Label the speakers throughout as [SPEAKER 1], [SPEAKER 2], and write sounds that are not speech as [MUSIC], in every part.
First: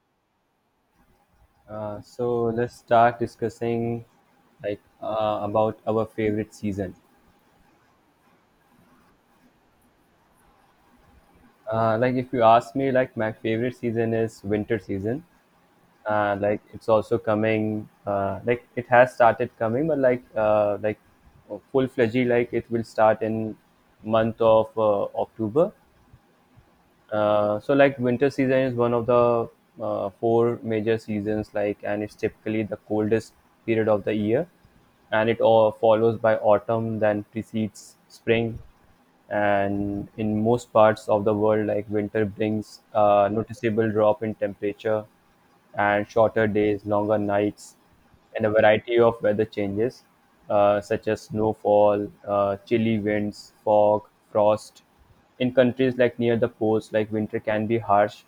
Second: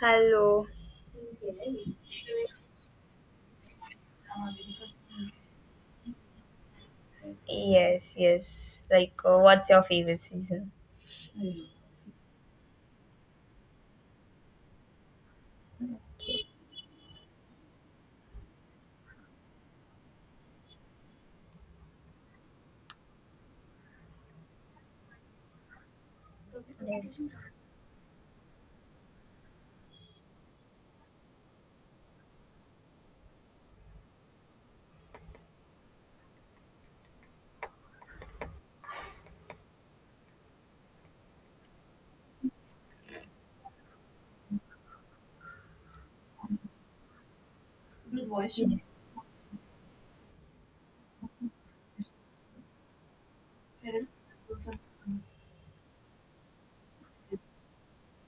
[SPEAKER 1] Hello.
[SPEAKER 2] So let's start discussing like about our favorite season.
[SPEAKER 1] Yes, yes. Like, what's your favorite season?
[SPEAKER 2] Like if you ask me, like my favorite season is winter season. Like it's also coming. Like it has started coming, but like full fledged, like it will start in month of October. So like winter season is one of the four major seasons like, and it's typically the coldest period of the year, and it all follows by autumn then precedes spring. And in most parts of the world, like winter brings a noticeable drop in temperature and shorter days, longer nights, and a variety of weather changes, such as snowfall, chilly winds, fog, frost. In countries like near the poles, like winter can be harsh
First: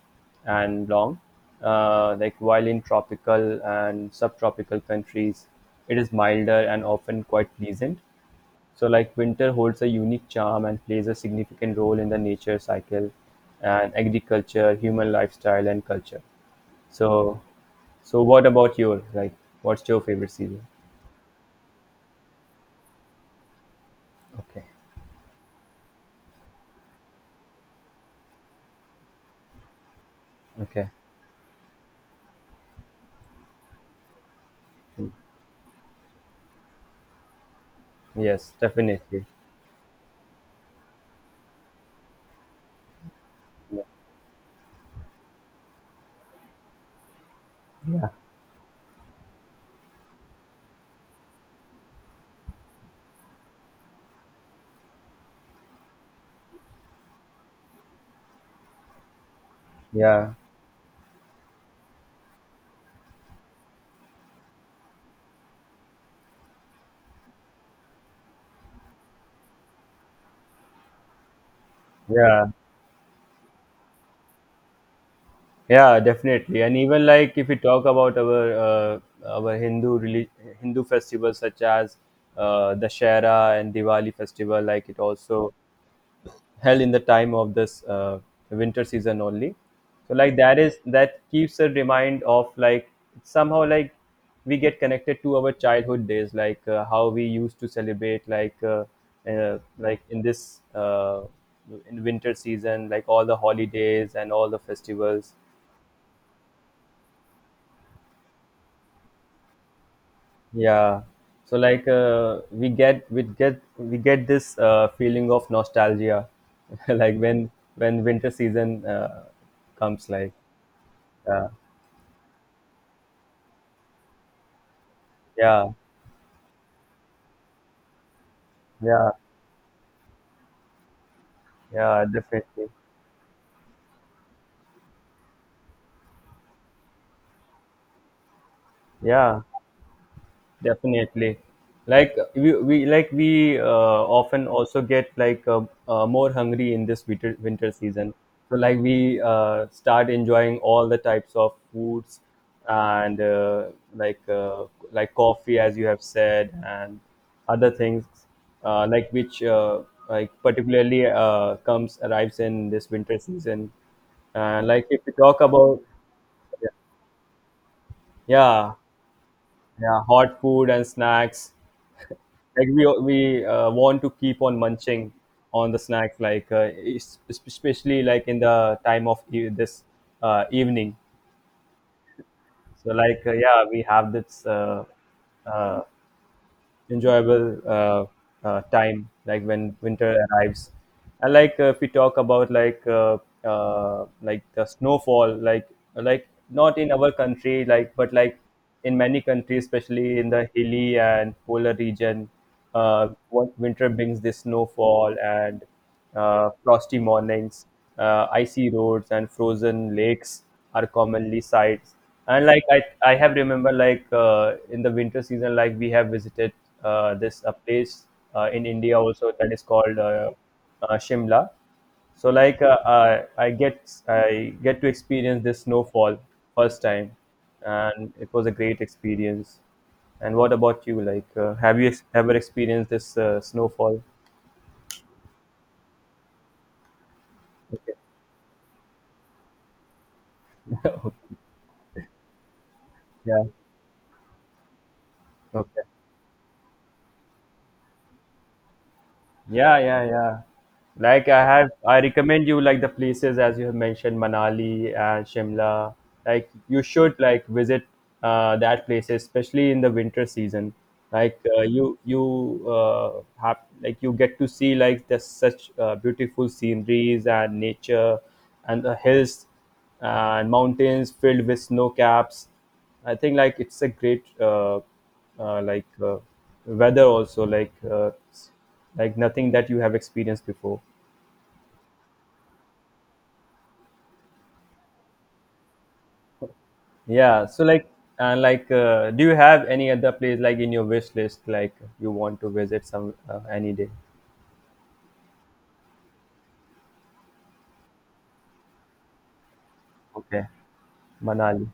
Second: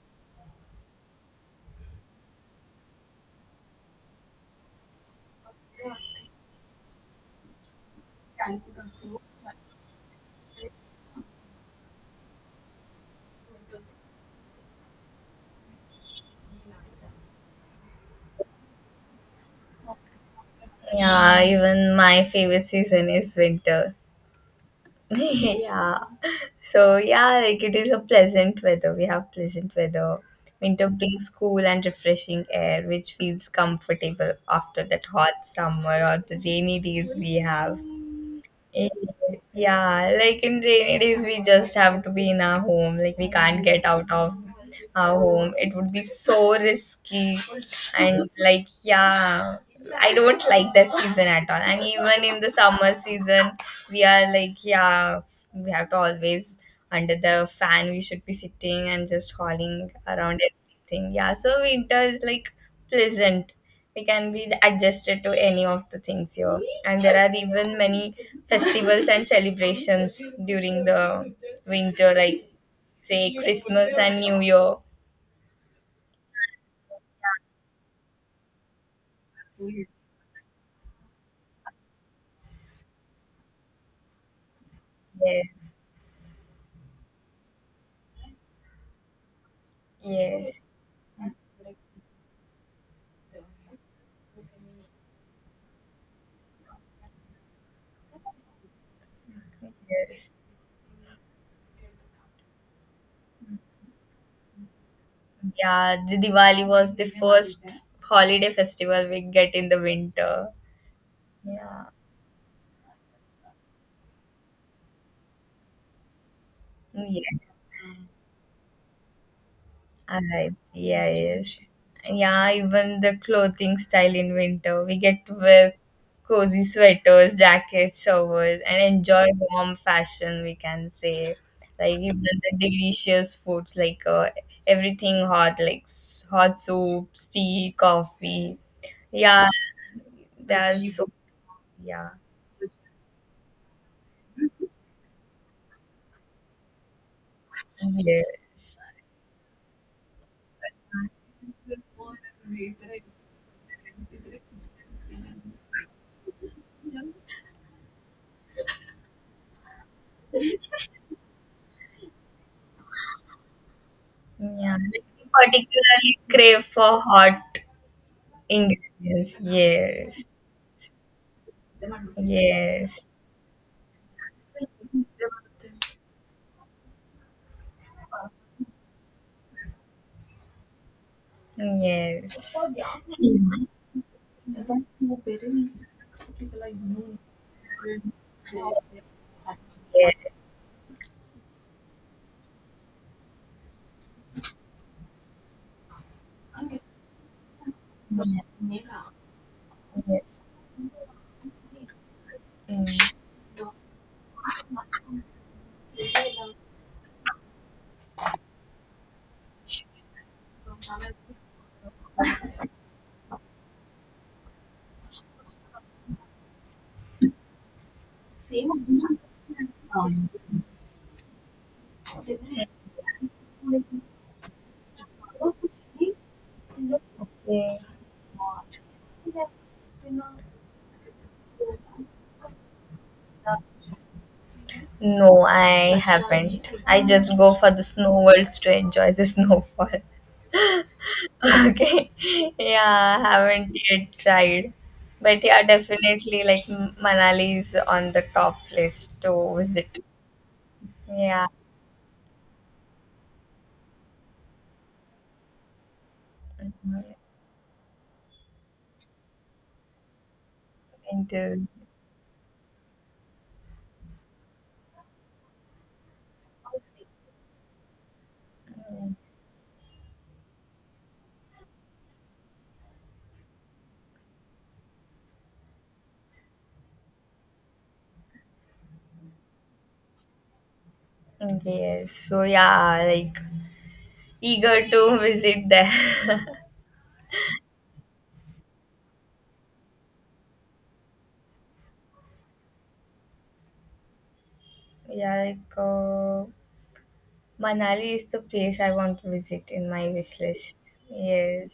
[SPEAKER 2] and long, like while in tropical and subtropical countries, it is milder and often quite pleasant. So, like winter holds a unique charm and plays a significant role in the nature cycle and agriculture, human lifestyle, and culture. So, so what about your, like? What's your favorite season?
[SPEAKER 1] Yeah, even my favorite season is winter.
[SPEAKER 2] Okay.
[SPEAKER 1] [LAUGHS] Yeah. So, yeah, like it is a pleasant weather. We have pleasant weather. Winter
[SPEAKER 2] Okay.
[SPEAKER 1] brings cool and refreshing air, which feels comfortable after that hot summer or the rainy days we have.
[SPEAKER 2] Yes,
[SPEAKER 1] Eh,
[SPEAKER 2] definitely.
[SPEAKER 1] Yeah, like in rainy days, we just have to be in our home. Like we can't
[SPEAKER 2] Yeah.
[SPEAKER 1] get out of our home. It would be so risky,
[SPEAKER 2] Yeah.
[SPEAKER 1] and like yeah, I don't like that season at all. And even in the summer season, we are like yeah, we have to always under the fan. We should be sitting and just hauling
[SPEAKER 2] Yeah.
[SPEAKER 1] around everything. Yeah, so winter is like pleasant, we can be adjusted to any of the things here, and there are even many festivals and [LAUGHS] celebrations during the winter, like
[SPEAKER 2] Yeah.
[SPEAKER 1] say Christmas and new year.
[SPEAKER 2] Yeah, definitely. And even like if we talk about our Hindu festivals such as Dashera and Diwali festival, like it also
[SPEAKER 1] Yes,
[SPEAKER 2] held in the time of this winter season only. So like that
[SPEAKER 1] yes,
[SPEAKER 2] is, that keeps a remind of, like, somehow, like we get connected to our childhood days like how we used to celebrate like
[SPEAKER 1] yes.
[SPEAKER 2] in winter season, like all the holidays and all the festivals.
[SPEAKER 1] Yeah, the Diwali was the first holiday festival we get in the winter.
[SPEAKER 2] Yeah, so
[SPEAKER 1] Yeah,
[SPEAKER 2] like we get this feeling of nostalgia [LAUGHS] like
[SPEAKER 1] yeah.
[SPEAKER 2] when winter season comes, like.
[SPEAKER 1] Alright, yeah,
[SPEAKER 2] Yeah.
[SPEAKER 1] yes. Yeah, even the clothing style in winter. We get to
[SPEAKER 2] Yeah,
[SPEAKER 1] wear cozy sweaters, jackets, sovers, and
[SPEAKER 2] yeah,
[SPEAKER 1] enjoy warm fashion, we can say. Like
[SPEAKER 2] yeah,
[SPEAKER 1] even the
[SPEAKER 2] definitely.
[SPEAKER 1] delicious foods, like everything hot, like hot soups, tea, coffee.
[SPEAKER 2] Yeah,
[SPEAKER 1] Yeah, that's so,
[SPEAKER 2] definitely.
[SPEAKER 1] yeah,
[SPEAKER 2] Like we often also get more hungry in this winter season. So
[SPEAKER 1] yes.
[SPEAKER 2] like we start enjoying all the types of foods and like uh, like coffee, as you have said, and other things like which like particularly comes arrives in this winter season. And
[SPEAKER 1] Yeah, like,
[SPEAKER 2] like if you
[SPEAKER 1] we
[SPEAKER 2] talk about...
[SPEAKER 1] particularly crave for hot
[SPEAKER 2] Yeah,
[SPEAKER 1] ingredients.
[SPEAKER 2] yeah,
[SPEAKER 1] Yes,
[SPEAKER 2] hot food and snacks. Like we
[SPEAKER 1] yes.
[SPEAKER 2] we uh, want to keep on munching on the snacks, like especially like in the time of this evening.
[SPEAKER 1] Yes,
[SPEAKER 2] So like yeah, we have this uh, enjoyable time like when
[SPEAKER 1] yes,
[SPEAKER 2] winter arrives, and like if we talk about like the snowfall, like not in our country, like but like in many countries, especially in
[SPEAKER 1] yes.
[SPEAKER 2] the hilly and polar region.
[SPEAKER 1] Mm.
[SPEAKER 2] What winter brings, this snowfall and frosty mornings, icy roads, and frozen lakes are commonly sights. And like I have remember like in the winter season, like we have visited this a place in India also, that is called Shimla. So like I get to experience this snowfall first time,
[SPEAKER 1] Yeah.
[SPEAKER 2] and it was a great experience. And what about you? Like, have you ever experienced this snowfall?
[SPEAKER 1] No, I haven't. I just go for the
[SPEAKER 2] Okay.
[SPEAKER 1] snow worlds to enjoy the snowfall. [LAUGHS]
[SPEAKER 2] [LAUGHS]
[SPEAKER 1] Okay. Yeah, I
[SPEAKER 2] Yeah.
[SPEAKER 1] haven't yet tried. But yeah,
[SPEAKER 2] Okay.
[SPEAKER 1] definitely like Manali is on the top list to
[SPEAKER 2] Yeah,
[SPEAKER 1] visit.
[SPEAKER 2] yeah, yeah. Like
[SPEAKER 1] Yeah.
[SPEAKER 2] I recommend you like the places as you have mentioned, Manali and Shimla. Like you
[SPEAKER 1] Mhm.
[SPEAKER 2] should like visit that places, especially in the winter season. Like
[SPEAKER 1] And
[SPEAKER 2] you have, like you get to see like the such beautiful sceneries and nature, and the hills and mountains filled with snow caps. I think like it's a great like weather also, like nothing that you have experienced before.
[SPEAKER 1] yes, so yeah, like eager to visit there. [LAUGHS]
[SPEAKER 2] Yeah, so like... and like do you have any other place like in your wish list, like you want to visit some any day?
[SPEAKER 1] Yeah, like Manali is the place I want to visit in my wish
[SPEAKER 2] Okay.
[SPEAKER 1] list.
[SPEAKER 2] Manali,
[SPEAKER 1] Yes,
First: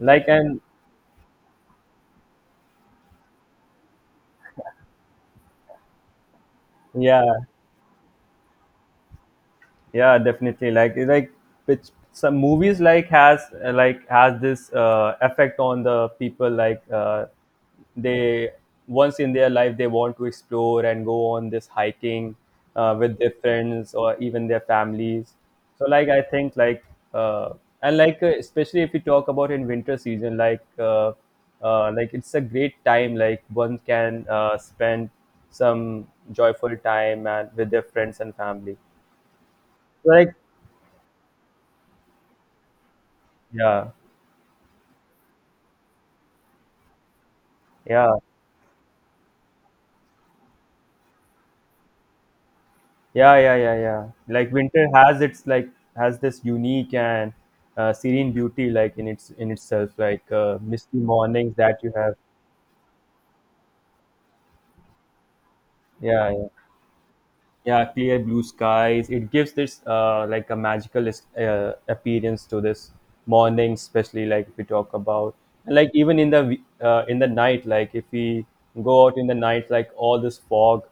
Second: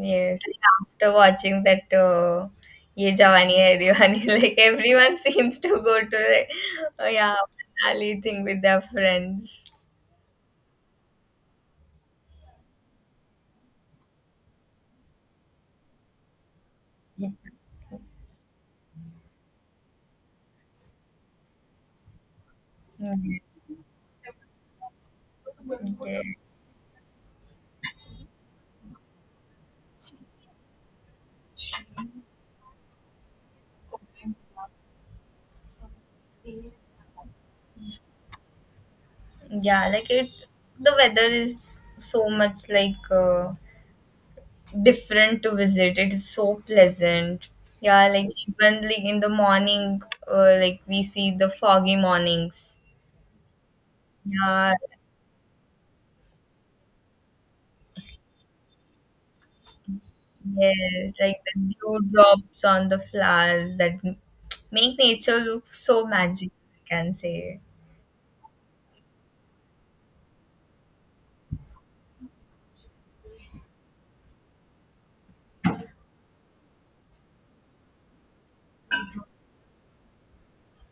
[SPEAKER 2] like, and...
[SPEAKER 1] After watching that Ye Jawani Hai Diwani, [LAUGHS] like everyone seems to go to the oh
[SPEAKER 2] yeah.
[SPEAKER 1] yeah Manali thing with their friends.
[SPEAKER 2] Yeah, definitely. Like like it's, some movies like has this effect on the people like they, once in their life they want to explore and go on this hiking with their
[SPEAKER 1] Mm.
[SPEAKER 2] friends or even their families. So like
[SPEAKER 1] Yeah.
[SPEAKER 2] I think like uh, and like especially if we talk about in winter season, like it's a great time, like one can spend some joyful time and with their friends and family,
[SPEAKER 1] Yeah, like it.
[SPEAKER 2] like.
[SPEAKER 1] The weather is so much like
[SPEAKER 2] Yeah,
[SPEAKER 1] different to visit. It is so pleasant. Yeah,
[SPEAKER 2] yeah,
[SPEAKER 1] like even like in the morning, like we see the foggy mornings.
[SPEAKER 2] yeah, yeah, yeah, yeah. Like
[SPEAKER 1] Yeah,
[SPEAKER 2] winter has its, like, has this unique and serene beauty, like in itself, like misty
[SPEAKER 1] yes, like
[SPEAKER 2] mornings
[SPEAKER 1] the
[SPEAKER 2] that you have.
[SPEAKER 1] dewdrops on the flowers that make nature look so
[SPEAKER 2] Yeah, yeah.
[SPEAKER 1] magical, I can say.
[SPEAKER 2] Yeah, clear blue skies, it gives this like a magical appearance to this morning, especially like if we talk about. And like even in the in the night, like if we go out in the night, like all this fog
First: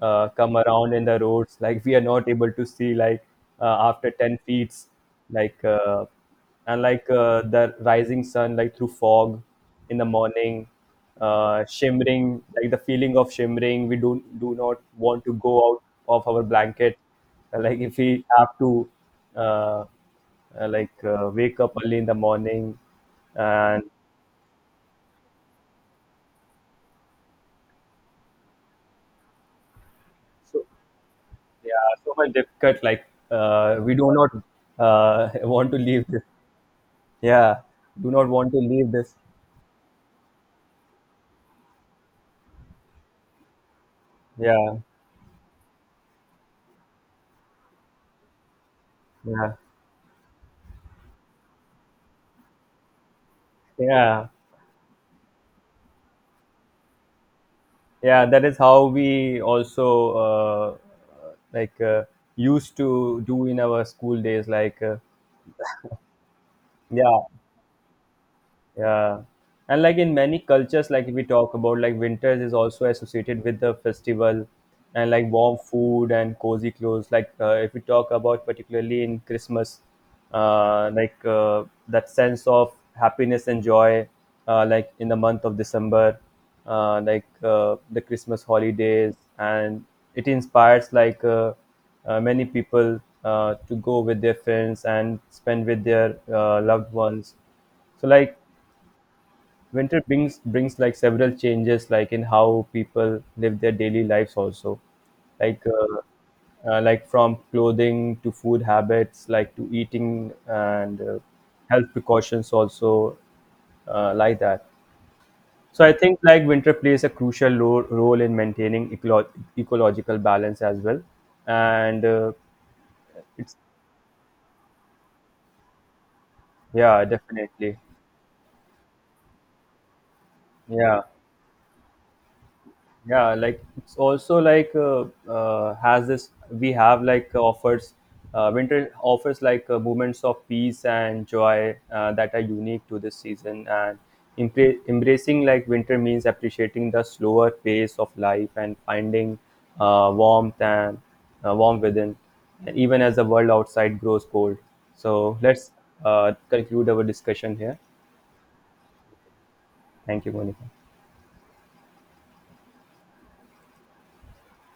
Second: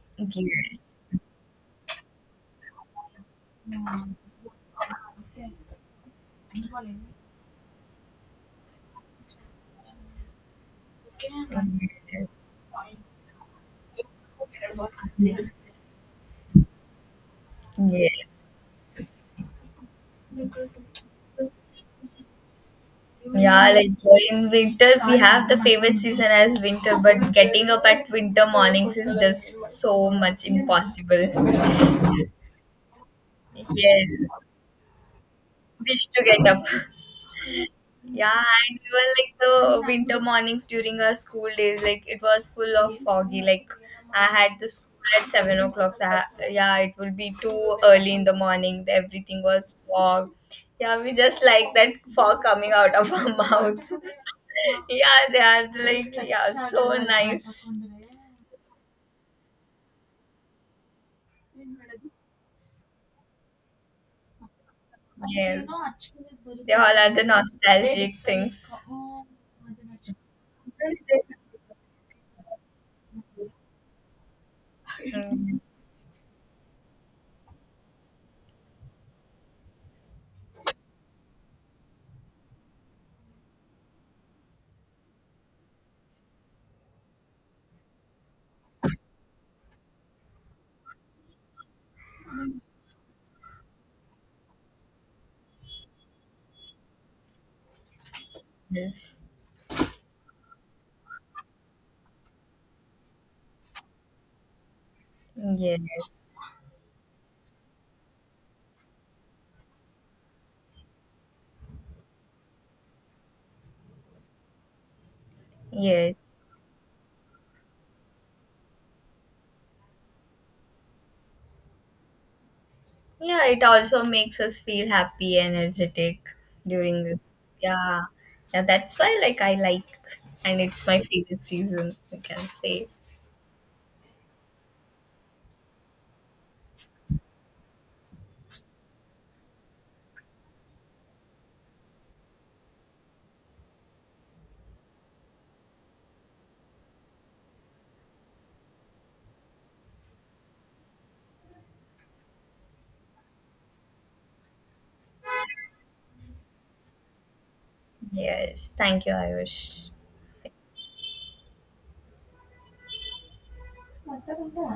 [SPEAKER 2] come
[SPEAKER 1] Yes.
[SPEAKER 2] around in the roads, like we are not able to see, like after 10 feet, like and like the rising sun like through fog in the morning shimmering, like the feeling of shimmering, we do not want to go out of our blanket. Like if we
[SPEAKER 1] Yes.
[SPEAKER 2] have to uh, like wake up early in the morning.
[SPEAKER 1] Yeah,
[SPEAKER 2] And
[SPEAKER 1] like in winter, we have the favorite season as winter, but getting up at winter mornings is just so much
[SPEAKER 2] so
[SPEAKER 1] impossible.
[SPEAKER 2] yeah, so much difficult, like we
[SPEAKER 1] Yes,
[SPEAKER 2] do not uh, [LAUGHS] want to leave
[SPEAKER 1] wish to
[SPEAKER 2] this.
[SPEAKER 1] get up.
[SPEAKER 2] Yeah, do not
[SPEAKER 1] Yeah,
[SPEAKER 2] want to
[SPEAKER 1] and
[SPEAKER 2] leave
[SPEAKER 1] we were
[SPEAKER 2] this.
[SPEAKER 1] like the winter mornings during our school days, like it was full of foggy. Like I had the
[SPEAKER 2] Yeah,
[SPEAKER 1] school at 7 o'clock. So I, yeah, it would be too early in the morning. Everything
[SPEAKER 2] yeah,
[SPEAKER 1] was fog. Yeah, we just like that fog coming out of our mouth.
[SPEAKER 2] yeah,
[SPEAKER 1] [LAUGHS] Yeah, they are like yeah, so nice.
[SPEAKER 2] yeah, that is how we also uh, like used to do in our school days, like
[SPEAKER 1] Yes, they all are
[SPEAKER 2] yeah.
[SPEAKER 1] the nostalgic things.
[SPEAKER 2] Yeah. And like in many cultures, like we talk about, like winters is also associated with the festival and like
[SPEAKER 1] Mm.
[SPEAKER 2] warm food and cozy clothes. Like if we talk about particularly in Christmas, like that sense of happiness and joy, like in the month of December, like the Christmas holidays, and it inspires, like many people to go with their friends and spend with their loved ones. So like
[SPEAKER 1] Yes,
[SPEAKER 2] winter brings, like, several changes, like in how people live their daily lives also, like
[SPEAKER 1] yes,
[SPEAKER 2] uh, like from clothing to food habits, like to eating, and health precautions also, like that. So I
[SPEAKER 1] yes.
[SPEAKER 2] think like winter plays a crucial role in maintaining ecological balance as well, and
[SPEAKER 1] Yeah,
[SPEAKER 2] it's...
[SPEAKER 1] it also makes us feel happy, energetic during
[SPEAKER 2] yeah,
[SPEAKER 1] this.
[SPEAKER 2] definitely.
[SPEAKER 1] Yeah, yeah, that's why like I like, and it's my
[SPEAKER 2] Yeah,
[SPEAKER 1] favorite season. We can say
[SPEAKER 2] yeah. Like it's also like has this, we have like offers, winter offers like moments of peace and joy that are unique to this season, and embracing like winter means appreciating the slower pace of life and finding warmth and warmth within, and even as the world outside grows cold. So let's conclude our discussion here.
[SPEAKER 1] yes. Thank you, Ayush.
[SPEAKER 2] Thank you, Monica.